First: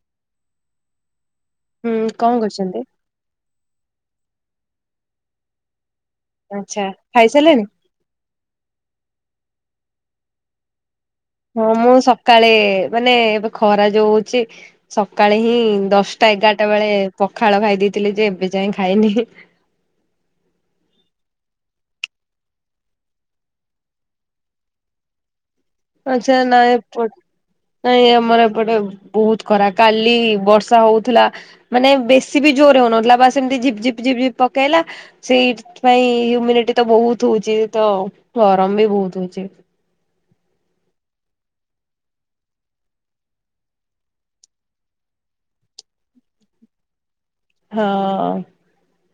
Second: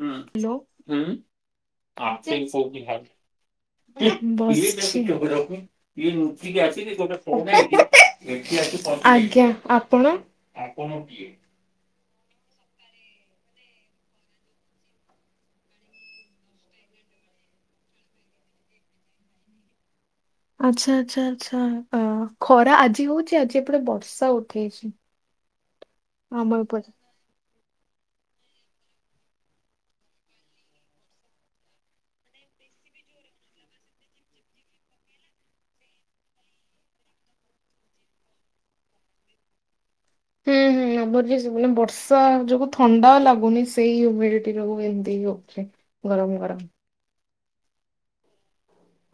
ହୁଁ ହ୍ୟାଲୋ ଉଁ ହୁଁ କଣ କରୁଛନ୍ତି? [unintelligible] ବଶ୍ଚି। ଆଚ୍ଛା ଖାଇସାରିଲେଣି? ଆଜ୍ଞା ଆପଣ? ହଁ ମୁଁ ସକାଳେ ମାନେ ଏବେ ଖରା ଯୋଉ ହଉଚି। ସକାଳେ ହିଁ ଦଶଟା ଏଗାଟା ବେଳେ ପଖାଳ ଖାଇ ଦେଇଥିଲି ଯେ ଏବେ ଯାଏ ଖାଇନି। ଆଚ୍ଛା ଆଚ୍ଛା ଆଚ୍ଛା ଅ ଖରା ଆଜି ହଉଚି ଆଜି ଏପଟେ ବର୍ଷା ଉଠେଇଚି। ଆଛା ନା ଏପଟେ ନାଇଁ ଆମର ଏପଟେ ବହୁତ ଖରା କାଲି ବର୍ଷା ହୋଉଥିଲା। ମାନେ ବେଶୀ ବି ଜୋରେ ହଉନଥିଲା ବାସ୍ ଏମିତି ଝିପ୍ ଝିପ୍ ପକେଇଲା ସେଇଥି ପାଇଁ ଇମ୍ୟୁନିଟି ତ ବହୁତ ହୋଉଚି ତ ଗରମ ବି ବୋହୁତ ହୋଉଚି। ହୁଁ ହୁଁ ଆମର ଯେ ସେ ଦିନ ବର୍ଷା ଯୋଗୁ ଥଣ୍ଡା ଲାଗୁନି ସେଇ ଇମ୍ୟୁଡିଟି ରୁ ଏମିତି ହଉଚି। ଗରମ ଗରମ। ହଁ।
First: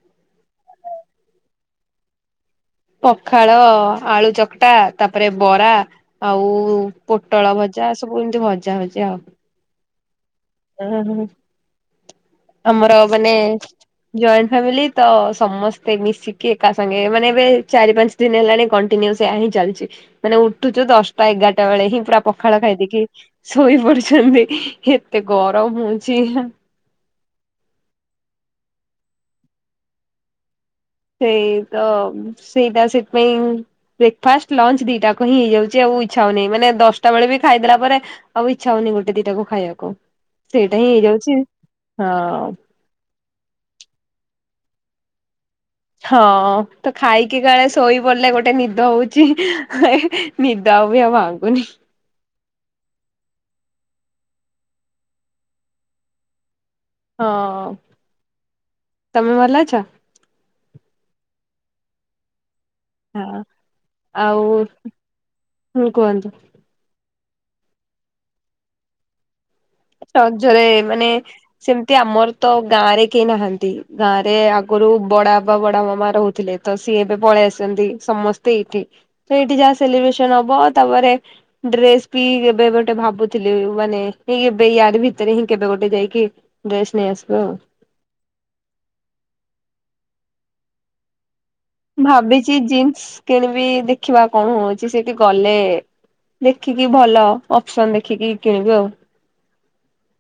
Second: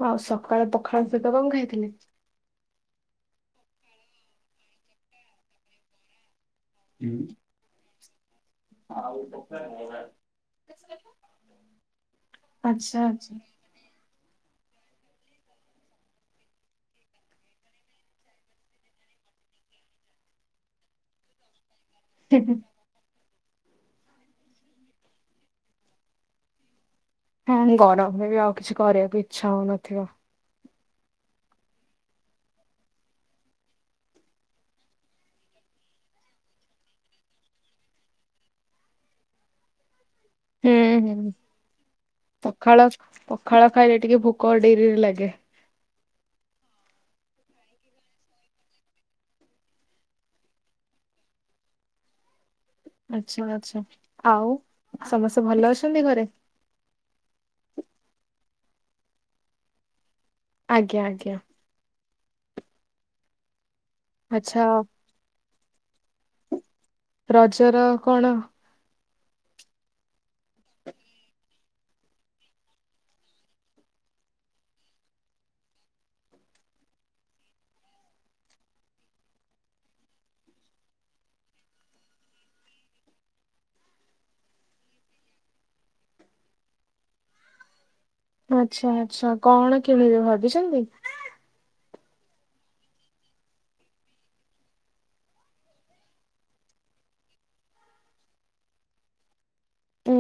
ଆଉ ସକାଳେ ପଖାଳ ସହିତ କଁ ଖାଇଥିଲେ? ପଖାଳ ଆଳୁ ଚକଟା ତାପରେ ବରା ଆଉ ପୋଟଳ ଭ ଯା ସବୁ ଏମିତି ଭଜା ଭଜି ଆଉ। [unintelligible] ଉଁ ହୁଁ ଆଚ୍ଛା ଆମର ଆଚ୍ଛା। ମାନେ ଜଏଣ୍ଟ ଫ୍ୟାମିଲି ତ ସମସ୍ତେ ମିଶିକି ଏକାସାଙ୍ଗେ ମାନେ ଏବେ ଚାରି ପାଞ୍ଚ ଦିନ ହେଲାଣି କଣ୍ଟିନିଉ ସେୟା ହିଁ ଚାଲିଛି ମାନେ ଉଠୁଚୁ ଦଶଟା ଏଗାରଟା ବେଳେ ହିଁ ପୁରା ପଖାଳ ଖାଇଦେଇକି ଶୋଇ ପଡୁଛନ୍ତି ଏତେ ଗରମ ହୋଉଚି। ହଁ ଗରମରେ ବି ଆଉ କିଛି କରିବାକୁ ଇଚ୍ଛା ହଉନଥିବ। ସେଇ ତ, ସେଇଟା ସେଥି ପାଇଁ ବ୍ରେକ୍ ଫାଷ୍ଟ ଲଞ୍ଚ ଦିଟାକୁ ହିଁ ହେଇଯାଉଛି ଆଉ ଇଚ୍ଛା ହୋଉନି ମାନେ ଦଶଟା ବେଳେ ବି ଖାଇଦେଲା ପରେ ଆଉ ଇଚ୍ଛା ହଉନି ଗୋଟେ ଦିଟାକୁ ଖାଇବାକୁ, ସେଇଟା ହିଁ ହେଇଯାଉଛି ହଁ। ଖାଳ ପଖାଳ ଖାଇଲେ ଟିକେ ଭୋକ ଡେରିରେ ଲାଗେ। ହଁ ତ ଖାଇକି କାଳେ ଶୋଇ ପଡିଲେ ଗୋଟେ ନିଦ ହୋଉଛି, ହେ ନିଦା ଆଉ ବି ଆଉ ଭାଙ୍ଗୁନି। ଆଛା ଆଛା, ଆଉ ସମସ୍ତେ ଭଲ ଅଛନ୍ତି ଘରେ? ହଁ ତମେ ଭଲ ଅଛ? ଆଜ୍ଞା ଆଜ୍ଞା। ହଁ ଆଉ, ଆଚ୍ଛା ହଁ କୁହନ୍ତୁ। ରଜର କଣ ରଜରେ ମାନେ ସେମିତି ଆମର ତ ଗାଁ ରେ କେହି ନାହାନ୍ତି, ଗାଁରେ ଆଗୁରୁ ବଡ ବାବା ବଡ ମାମା ରହୁଥିଲେ। ତ ସିଏ ଏବେ ପଳେଇ ଆସଛନ୍ତି, ସମସ୍ତେ ଏଇଠି ତ ଏଇଠି ଯାହା ସେଲିବ୍ରେସନ ହବ ତାପରେ ଡ୍ରେସ୍ ବି କେବେ ଗୋଟେ ଭାବୁଥିଲି ମାନେ ଏଇ ଏବେ ୟାର ଭିତରେ ହିଁ କେବେ ଗୋଟେ ଯାଇକି ଡ୍ରେସ ନେଇ ଆସିବା ଆଉ। ଆଚ୍ଛା ଆଚ୍ଛା କଣ କିଣିବେ ଭାବିଛନ୍ତି? ଭାବିଛି ଜିନ୍ସ କିଣିବି, ଦେଖିବା କଣ ହଉଛି ସେଠି ଗଲେ ଦେଖିକି ଭଲ ଅପସନ ଦେଖିକି କିଣିବି ଆଉ।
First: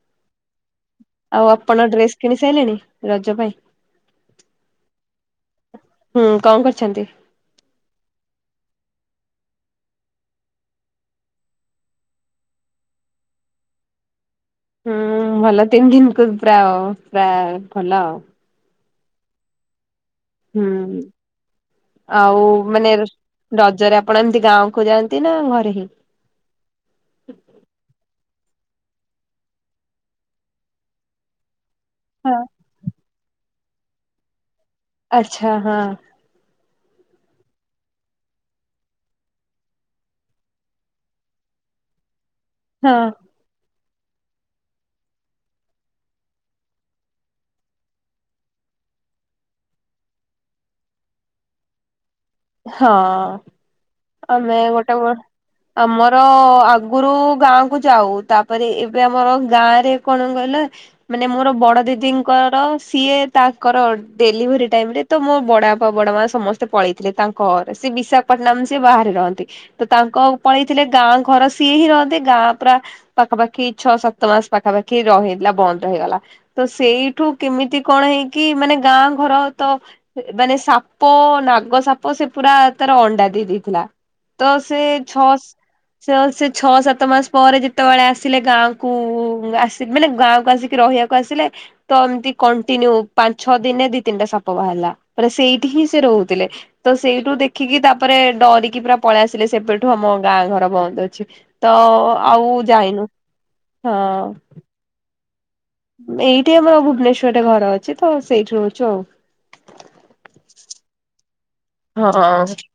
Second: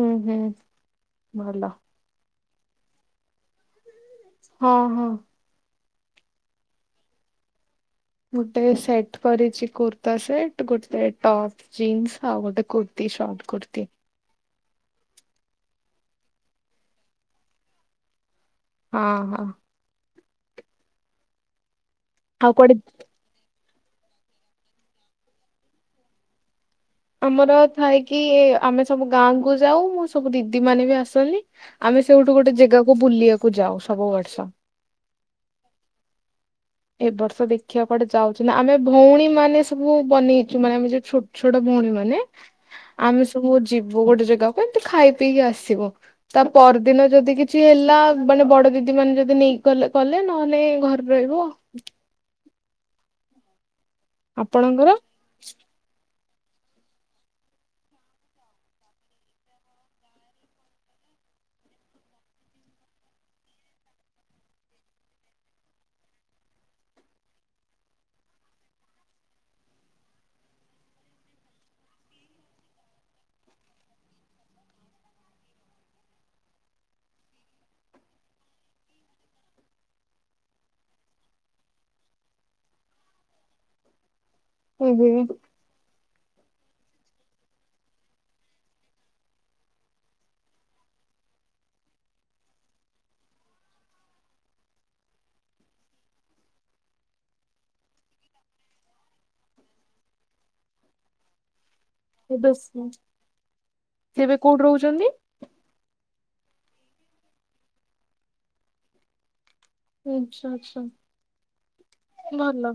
ହୁଁ ହୁଁ। ଆଉ ଭଲ ଆପଣ ଡ୍ରେସ୍ କିଣି ସାରିଲେଣି ରଜ ପାଇଁ? ହଁ ହଁ। ହୁଁ କଣ କରୁଛନ୍ତି? ଗୋଟେ ସେଟ୍ କରିଛି କୁର୍ତ୍ତା ସେଟ, ଗୋଟେ ଟପ୍। ଜୀନ୍ସ୍ ଆଉ ଗୋଟେ କୁର୍ତି, ଶର୍ଟ କୁର୍ତି। ହୁଁ ଭଲ ତିନି ଦିନକୁ, ପୁରା ଆଉ ପୁରା ଭଲ ଆଉ। ହଁ ହଁ। ହୁଁ ଆଉ ମାନେ ରଜରେ ଆପଣ ଏମିତି ଗାଁକୁୁ ଯାଆନ୍ତି ନା ଘରେ ହିଁ? ଆମର ଥାଏକି ଆମେ ସବୁ ଗାଁ କୁ ଯାଉ ମୁଁ ସବୁ ଦିଦି ମାନେ ବି ଆସନ୍ତି। ଆମେ ହଁ ସେଉଠୁ ଗୋଟେ ଜାଗାକୁ ବୁଲିବାକୁ ଯାଉ ସବୁ ବର୍ଷ। ଆଚ୍ଛା ହଁ। ଏ ବର୍ଷ ଦେଖିବା କୁଆଡେ ଯାଉଛ ନା, ଆମେ ଭଉଣୀ ମାନେ ସବୁ ବନେଇଛୁ ମାନେ ଆମେ ଯୋଉ ଛୋଟ ଛୋଟ ଭଉଣୀ ମାନେ। ହଁ ଆମେ ସବୁ ଯିବୁ ଗୋଟେ ଜାଗାକୁ ଏମିତି ଖାଇ ପିଇକି ଆସିବୁ। ତା ପରଦିନ ଯଦି କିଛି ହେଲା ମାନେ ବଡ ଦିଦି ମାନେ ଯଦି ନେଇକି କଲେ କଲେ ନହେଲେ ଘ ରହିବ। ହଁ ଆମେ ଆପଣଙ୍କର? ଗୋଟେ ବର୍ଷ ଆମର ଆଗରୁ ଗାଁ କୁ ଯାଉ, ତାପରେ ଏବେ ଆମର ଗାଁ ରେ କଣ କହିଲ ମାନେ ମୋର ବଡ ଦିଦିଙ୍କର ସିଏ ତାଙ୍କର ଡେଲିଭରି ଟାଇମ୍ ରେ ତ ମୋ ବଡ ବାପା ବଡ ମାଆ ସମସ୍ତେ ପଳେଇଥିଲେ ତାଙ୍କ ଘରେ ସେ ବିଶାଖାପାଟନାମ୍ ସେ ବାହାରେ ରହନ୍ତି। ତ ତାଙ୍କ ପଳେଇଥିଲେ, ଗାଁ ଘର ସିଏ ହିଁ ରହନ୍ତି ଗାଁ ପୁରା ପାଖାପାଖି ଛଅ ସାତ ମାସ ପାଖାପାଖି ରହିଥିଲା ବନ୍ଦ ହେଇଗଲା। ତ ସେଇଠୁ କେମିତି କଣ ହେଇକି ମାନେ ଗାଁ ଘର ତ ହେ ମାନେ ସାପ ନାଗ ସା ପ ସେ ପୁରା ତାର ଅଣ୍ଡା ଦେଇ ଦେଇଥିଲା ତ ସେ ଛଅଶ ସେ ଓ ସେ ଛଅ ସାତ ମାସ ପରେ ଯେତେବେଳେ ଆସିଲେ ଗାଁକୁ ଆସି ମାନେ ଗାଁକୁ ଆସିକି ରହିବା କୁ ଆସିଲେ, ତ ଏମିତି କଣ୍ଟିନ୍ୟୁ ପାଞ୍ଚ ଛଅ ଦିନେ ଦି ତିନିଟା ସାପ ବାହାରିଲା। ତାର ସେଇଠି ହିଁ ସେ ରହୁଥିଲେ। ତ ସେଇଠୁ ଦେଖିକି ତାପରେ ଡରିକି ପୁରା ପଳେଇ ଆସିଲେ ସେବେଠୁ ଆମ ଗାଁ ଘର ବନ୍ଦ ଅଛି। ତ ଆଉ ଏବେ ସେ ଯାଇନୁ ହଁ। ଏବେ କୋଉଠି ରହୁଛନ୍ତି? ଏଇଠି ଆମର ଭୁବନେଶ୍ଵରରେ ଘର ଅଛି ତ ସେଇଠି ରହୁଛୁ ଆଉ। ଆଚ୍ଛା, ଆଚ୍ଛା। ହଁ। ଭଲ।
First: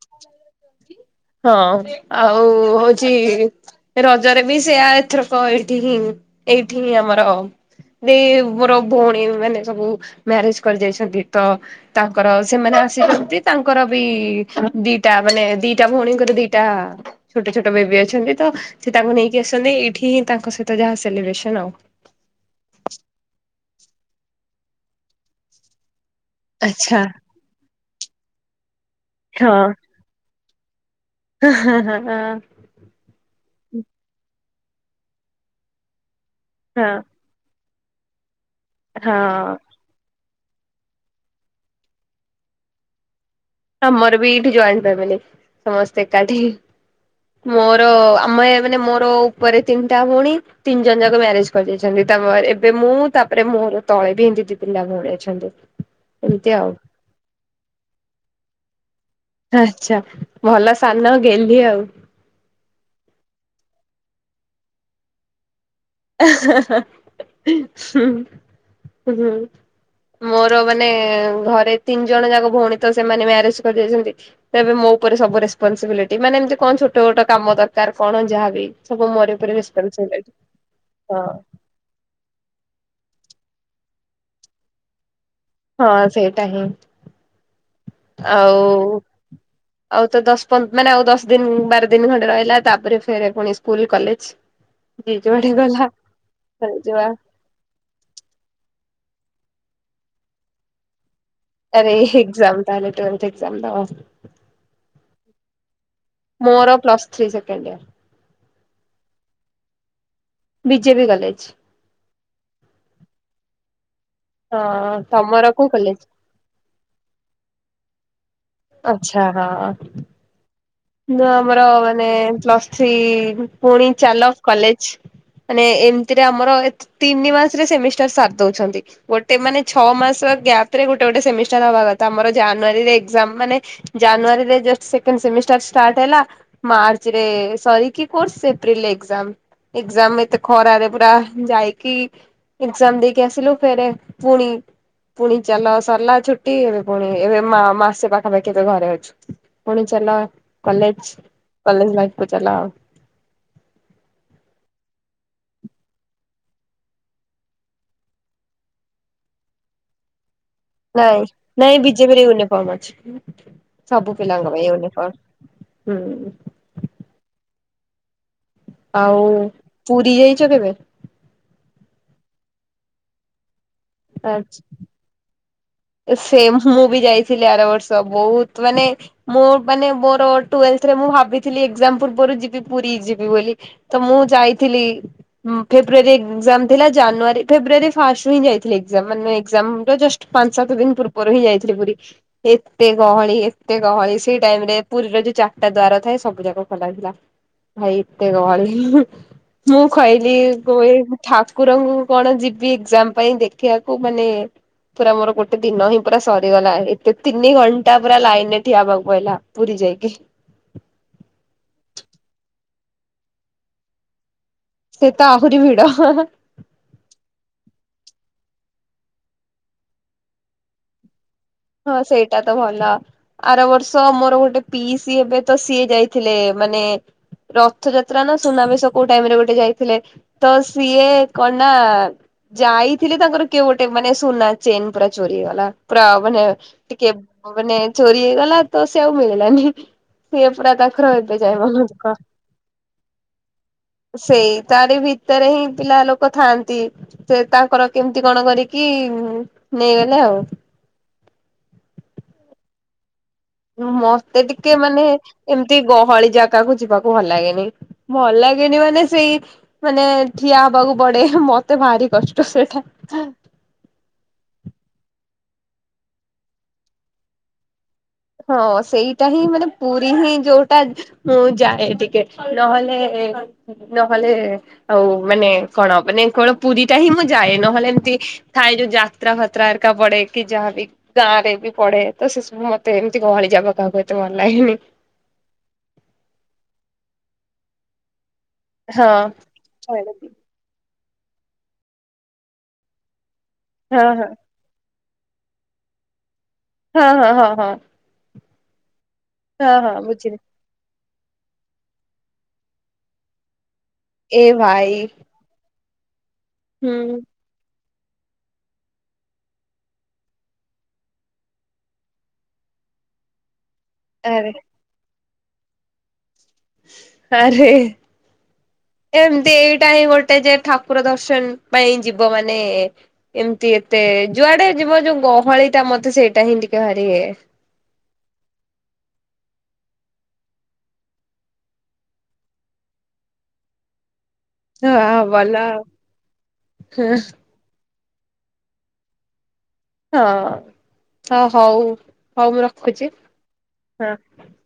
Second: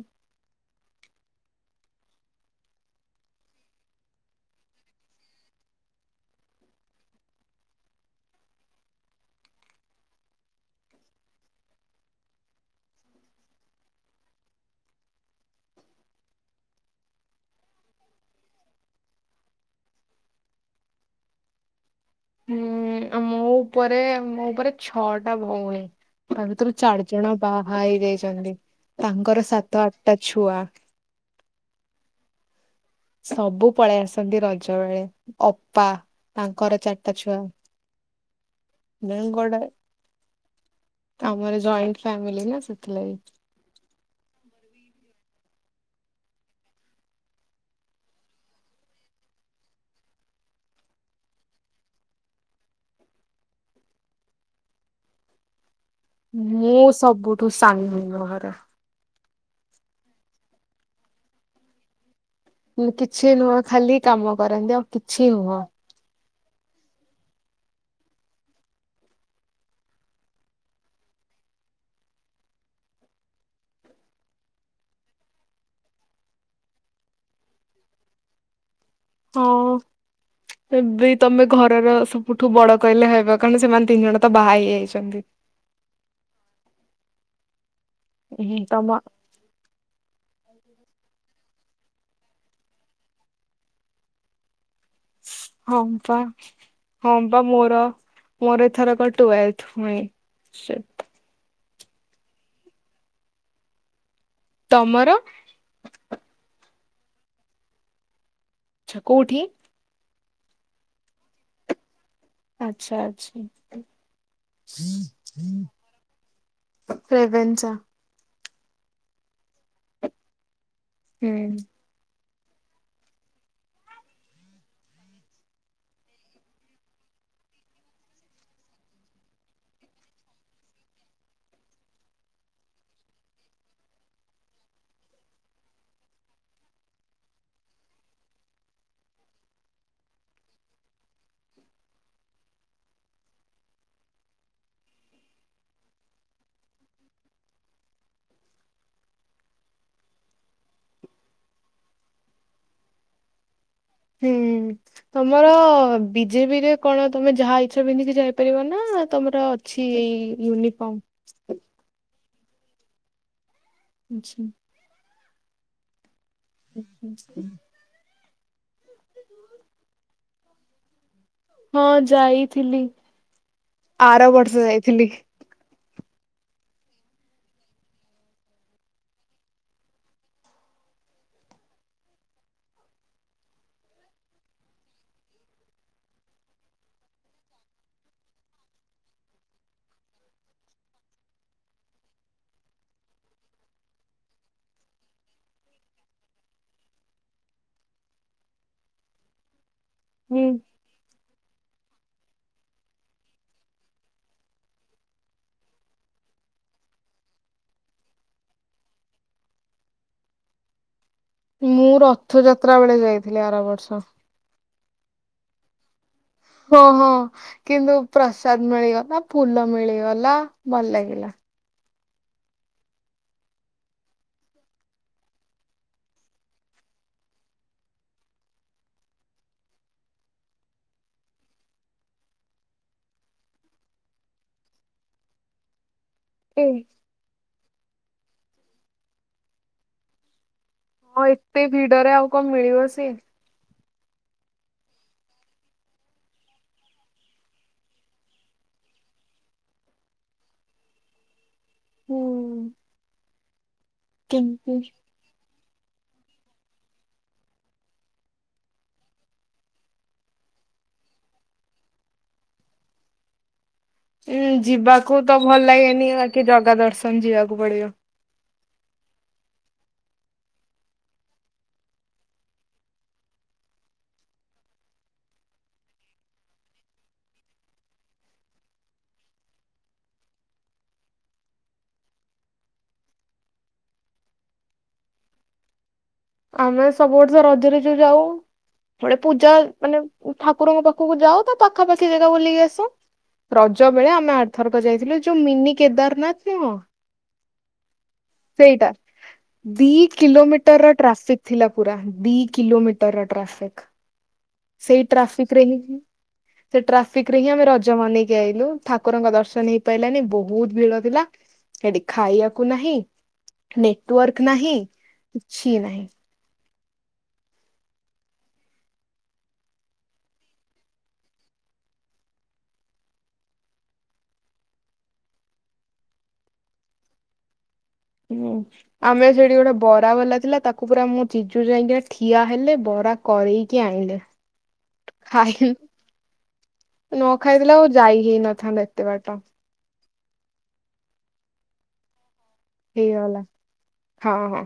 ହଁ ଆଉ ହଉଛି ଏ ରଜରେ ବି ସେୟା ଏଥରକ ଏଇଠି ହିଁ, ଏଇଠି ହିଁ ଆମର ଦେଇ ମୋର ଭଉଣୀ ମାନେ ସବୁ ମ୍ୟାରେଜ୍ କରି ଯାଇଛନ୍ତି, ତ ତାଙ୍କର ସେମାନେ ଆସିଛନ୍ତି ତାଙ୍କର ବି [unintelligible] ଦିଇଟା ମାନେ ଦି ଟା ଭଉଣୀଙ୍କର ଦିଇଟା ଛୋଟ ଛୋଟ ବେବି ଅଛନ୍ତି ତ ସେ ତାଙ୍କୁ ନେଇକି ଆସନ୍ତି ଏଇଠି ହିଁ ତାଙ୍କ ସହିତ ଯାହା ସେଲିବ୍ରେସନ୍ ଆଉ। ହୁଁ, ଆଉ ମୋ ଉପରେ ମୋ ଉପରେ ଛଅଟା ଭଉଣୀ। ତା ଭିତରୁ ଆଚ୍ଛା ଚାରି ଜଣ ବାହା ହେଇଯାଇଛନ୍ତି, ତାଙ୍କର ସାତ ଆଟା ଛୁଆ। ହଁ, ହଁ, ହଁ। ସବୁ ପଳେଇ ଆସନ୍ତି ରଜ ବେଳେ, ଅପା ତାଙ୍କର ହଁ ଚାଟା ଛୁଆ। ବେ କୋଡେ ଆମର ଜଏଣ୍ଟ ଫାମିଲି ନା ସେଥିଲାଗି। ଆମର ବି ଏଇଠି ଜଏଣ୍ଟ ଫ୍ୟାମିଲି ସମସ୍ତେ ଏକାଠି। ମୋର ଆମେ ମାନେ ମୋର ଉପରେ ତିନଟା ଭଉଣୀ। ତିନି ଜଣ ଯାକ ମ୍ୟାରେଜ୍ କରିଯାଇଛନ୍ତି। ତୋମର ଏବେ ମୁଁ ତାପରେ ମୋର ତଳେ ବି ଏମିତି ଦି ତିିନିଟା ଭଉଣୀ ଅଛନ୍ତି [unintelligible] ମୁଁ ସବୁଠୁ ସାନ ଘରେ। ଆଚ୍ଛା, ଭଲ ସାନ ଗେହ୍ଲି ଆଉ। ଉଁ, କିଛି ନୁହଁ ଖାଲି କାମ କରନ୍ତି ଆଉ କିଛି ନୁହଁ। ହୁଁ, ହୁଁ। ମୋର ମାନେ ଘରେ ତିନି ଜଣ ଯାକ ଭଉଣୀ ତ ସେମାନେ ମ୍ୟାରେଜ୍ କରିଯାଇଛନ୍ତି। ଏବେ ମୋ ଉପରେ ସବୁ ରେସପନ୍ସବିଲିଟି ମାନେ ଏମିତି କଣ ଛୋଟ ମୋଟ କାମ ଦରକାର କଣ ଯାହାବି। ସବୁ ମୋରି ଉପରେ ହଁ ରେସପନ୍ସବିଲିଟି। ଏବେ ତୋମେ ଘରର ସବୁଠୁ ବଡ କହିଲେ ହେବ କାରଣ ସେମାନେ ତିନି ଜଣ ତ ବାହା ହେଇଯାଇଛନ୍ତି। ହଁ ସେଇଟା ହିଁ ହୁଁ, ତମ ଆଉ ଆଉ ତ ଦଶ ପନ୍ଦ ମାନେ ଆଉ ଦଶ ଦିନ ଉଁ, ବାର ଦିନ ଖଣ୍ଡେ ରହିଲା ତାପରେ ଫେରେ ପୁଣି ସ୍କୁଲ୍ କଲେଜ୍। ଯିଏ ଯୁଆଡେ ହଁ ଗଲା ବା ହଁ [unintelligible] ବା ମୋର ମୋର ଏଥରକ ଟୁଏଲଥ୍ ମୁଇଁ ସେ ଆରେ ଏକ୍ଜାମ୍ ତାହେଲେ ଟୁଏଲଥ୍ ଏକ୍ଜାମ୍ ଦବ। ତୋମର? ମୋର ପ୍ଲସ୍ ଥ୍ରୀ ସେକେଣ୍ଡିୟର୍। ଆଚ୍ଛା କୋଉଠି? BJP college. ଆଚ୍ଛା, ଆଚ୍ଛା। ହଁ ତମର କୋଉ କଲେଜ? ରେଭେନ୍ସା। ଆଚ୍ଛା ହ। ନୁଆ ହୁଁ ଆମର ମାନେ ପ୍ଲସ୍ ଥ୍ରୀ ପୁଣି ଚାଲ କଲେଜ୍। ମାନେ ଏମିତିରେ ଆମର ଏତ୍- ତିନି ମାସରେ ସେମିଷ୍ଟାର୍ ଦଉଛନ୍ତି। ଗୋଟେ ମାନେ ଛଅ ମାସ ଗ୍ୟାପ୍ ରେ ଗୋଟେ ଗୋଟେ ସେମିଷ୍ଟାର୍ ହବା କଥା ଆମର ଜାନୁଆରୀରେ ଏକ୍ଜାମ୍ ମାନେ ଜାନୁଆରୀରେ ଜଷ୍ଟ୍ ସେକେଣ୍ଡ୍ ସେମିଷ୍ଟାର୍ ଷ୍ଟାଟ୍ ହେଲା ମାର୍ଚ୍ଚରେ ସରିକି କୋର୍ସ ଏପ୍ରିଲ୍ ରେ ଏକ୍ଜାମ୍। ଏକ୍ଜାମ୍ ଏତେ ଖରାରେ ପୁରା ଯାଇକି ଏକ୍ଜାମ୍ ଦେଇକି ଆସିଲୁ ଫେରେ ପୁଣି ପୁଣି ଚାଲ ସରିଲା ଛୁଟି ଏବେ ପୁଣି ଏବେ ମା-ମାସେ ପାଖାପାଖି ଏବେ ଘରେ ଅଛୁ। ପୁଣି ଚାଲ କଲେଜ୍-କଲେଜ୍ ଲାଇଫ୍ କୁ ଚାଲ ଆଉ। ହୁଁ। ତମର ବିଜେପି ରେ କଣ ତମେ ଯାହା ଇଚ୍ଛା ପିନ୍ଧିକି ଯାଇପାରିବ ନା ତମର ଅଛି ୟୁନିଫର୍ମ? ନାଇଁ -ନାଇଁ ବିଜେପିରେ ୟୁନିଫର୍ମ ଅଛି ସବୁ ଅଛି? ପିଲାଙ୍କ ପାଇଁ ୟୁନିଫର୍ମ। ହୁଁ। [inaudible] ଆଉ ପୁରୀ ଯାଇଚ କେବେ? ହଁ ଯାଇଥିଲି ଆର ବର୍ଷ ଯାଇଥିଲି। ସେମ୍ ମୁଁ ବି ଯାଇଥିଲି ଆର ବର୍ଷ ବହୁତ୍ ମାନେ ମୁଁ ମାନେ ମୋର ଟ୍ୱେଲ୍ଥ୍ ରେ ମୁଁ ଭାବିଥିଲି ଏକ୍ଜାମ୍ ପୂର୍ବରୁ ଯିବି ପୁରୀ ଯିବି ବୋଲି। ତ ମୁଁ ଯାଇଥିଲି। ହଁ ଫେବୃୟାରୀ ଏକ୍ଜାମ୍ ଥିଲା ଜାନୁଆରୀ- ଫେବୃୟାରୀ ଫାଷ୍ଟ ହିଁ ଯାଇଥିଲି ଏକ୍ଜାମ୍ ମାନେ ଏକ୍ଜାମ୍ ରେ ଜଷ୍ଟ୍ ପାଞ୍ଚ୍ ସାତ ଦିନ ପୂର୍ବରୁ ହିଁ ଯାଇଥିଲି ପୁରୀ। ଏତେ ଗହଳି ଏତେ ଗହଳି ସେଇ ଟାଇମ୍ ରେ ପୁରୀର ଯଉ ଚାରିଟା ଦ୍ଵାର ଥାଏ ସବୁ ଯାକ ଖୋଲାଥିଲା। ଭାଇ ଏତେ ଗହଳି ମୁଁ ହୁଁ [unintelligible] ଠାକୁରଙ୍କୁ କଣ ଯିବି ଏକ୍ଜାମ୍ ପାଇଁ ଦେଖିବାକୁ ମାନେ ପୁରା ମୋର ଗୋଟ୍ ଗୋଟେ ଦିନ ହିଁ ପୁରା ସରିଗଲା ଏତେ ତିନି ଘଣ୍ଟା ପୁରା ଲାଇନ୍ ରେ ଠିଆ ହବାକୁ ପଇଲା ପୁରୀ ଯାଇକି। ମୁଁ ରଥ ଯାତ୍ରା ବେଳେ ଯାଇଥିଲି ଆର ବର୍ଷ। ସେ ତ ଆହୁରି ଭିଡ‌ ହେଁ- ହେଁ। ହଁ- ହଁ କିନ୍ତୁ ପ୍ରସାଦ୍ ମିଳିଗଲା ଫୁଲ ମିଳିଗଲା ଭଲ ଲାଗିଲା। ହଁ ସେଇଟା ତ ଭଲ। ଆର ବର୍ଷ ମୋର ଗୋଟେ ପିଇସି ଏବେ ତ ସିଏ ଯାଇଥିଲେ ମାନେ ରଥଯାତ୍ରା ନା ସୁନାବେଶ କଉ ଟାଇମ୍ ରେ ଗୋଟେ ଯାଇଥିଲେ। ତ ସିଏ କଣ୍ ନା ଯାଇଥିଲି ତାଙ୍କର କିଏ ଗୋଟେ ମାନେ ସୁନା ଚେନ୍ ପୁରା ଚୋରି ହେଇଗଲା ପୁରା ମାନେ ଏ ଟିକେ ମାନେ ଚୋରି ହେଇଗଲା ତ ସେ ଆଉ ମିଳିଲାନି ସିଏ ପୁରା ତାଙ୍କ ତାଙ୍କର ହଁ ଏବେ ଯାଏ ଏତେ ମନ ଭିଡରେ ଦୁଃଖ ଆଉ କଣ ମିଳିବ ସେ। ସେଇ ତାରି ଭିତରେ ହିଁ ପିଲା ଲୋକ ଥାଆନ୍ତି। ସେ ତାଙ୍କର କେମିତି କଣ କରିକି ନେଇଗଲେ ଆଉ। ହୁଁ ମତେ ଟିକେ କେମିତି? ମାନେ ଏମତି ଗହଳି ଜାଗାକୁ ଯିବାକୁ ଭଲ ଲାଗେନି- ଭଲ ଲାଗେନି ମାନେ ସେଇ ମାନେ ଠିଆ ହବାକୁ ପଡେ ମତେ ଭାରି କଷ୍ଟ ସେଟା। ଉୁଁ ଯିବାକୁ ତ ଭଲ ଲାଗେନି ବାକି ଜଗା ଦର୍ଶନ ଯିବାକୁ ପଡିବ। ହଁ ସେଇଟା ହିଁ ମାନେ ପୁରୀ ହିଁ ଯଉଟା ମୁଁ ଯାଏ ଟିକେ ନହେଲେ -ନହେଲେ ଆଉ ମାନେ କଣ ମାନେ କଣ ପୁରୀ ଟା ହିଁ ମୁଁ ଯାଏ, ନହେଲେ ଏମ୍ତି ଥାଏ ଯୋଉ ଯାତ୍ରା ଫାତ୍ରା ଏରିକା ପଡେ କି ଯାହାବି ଗାଁରେ ବି ପଡେ ତ ସେସବୁ ମ ତେ ଏମ୍ତି ଗହଳି ଯାକ କାହାକୁ ଏତେ ଭଲ୍ ଲାଗେନି। ଆମେ ସବୁ ବର୍ଷ ରଜରେ ଯୋଉ ଯାଉ, ହଁ ଗଟେ ପୂଜା ହଁ ମାନେ ହଁ ଠାକୁରଙ୍କ ପାଖକୁ ଯାଉ ତା ପାଖାପାଖି ଜାଗା ବୁଲକି ଆସୁ, ରଜ ବେଳେ ହଁ ଆମେ ଆ ଥରକ ଯାଇଥିଲୁ ଯୋଉ ମିନି କେଦାରନାଥ ନୁହଁ? ହଁ-ହଁ-ହଁ-ହଁ। ସେଇଟା ଦି ବୁଝିଲି କିଲୋମିଟର୍ ର ଟ୍ରାଫିକ୍ ଥିଲା ପୁରା, ଦି କିଲୋମିଟର୍ ର ଟ୍ରାଫିକ୍। ଏ ଭାଇ ସେଇ ଟ୍ରାଫିକ୍ ରେ ହିଁ ସେ ହୁଁ ଟ୍ରାଫିକ୍ ରେ ହିଁ ଆମେ ରଜ ମନେଇକି ଆଇଲୁ, ଠାକୁରଙ୍କ ଦର୍ଶନ ହେଇପାରିଲାନି ବହୁତ୍ ଭିଡ ଥିଲା। ସେଠି ଖାଇବାକୁ ନାହିଁ ନେଟୱାର୍କ ଆରେ ନାହିଁ କିଛି ନାହିଁ। ଆରେ ଏମ୍ତି ଏଇଟା ହିଁ ଗୋଟେ ଯେ ଠାକୁର ଦର୍ଶନ ପାଇଁ ଯିବ ମାନେ ଏମ୍ତି ଏତେ ଯୁଆଡେ ଯିବ ଯୋଉ ଗହଳିଟା ମତେ ସେଇଟା ହିଁ ଟିକେ ଭାରି ଇଏ। ହୁଁ। ଆମେ ସେଠି ଗୋଟେ ବରା ବାଲା ଥିଲା, ତାକୁ ପୁରା ମୋ ଜିଜୁ ଯାଇଁକିନା ଠିଆ ହେଲେ ବରା କରେଇକି ଆଇଁଲେ। ହଁ ଭଲ ଆଉ [unintelligible] ନ ଖାଇଥିଲେ ଆଉ ଯାଇ ହେଇନଥାନ୍ତା ଏତେ ବାଟ। ହଁ ହ ହଉ ହଉ ମୁଁ ରଖୁଚି। ହେଇଗଲା ହଁ ହଁ।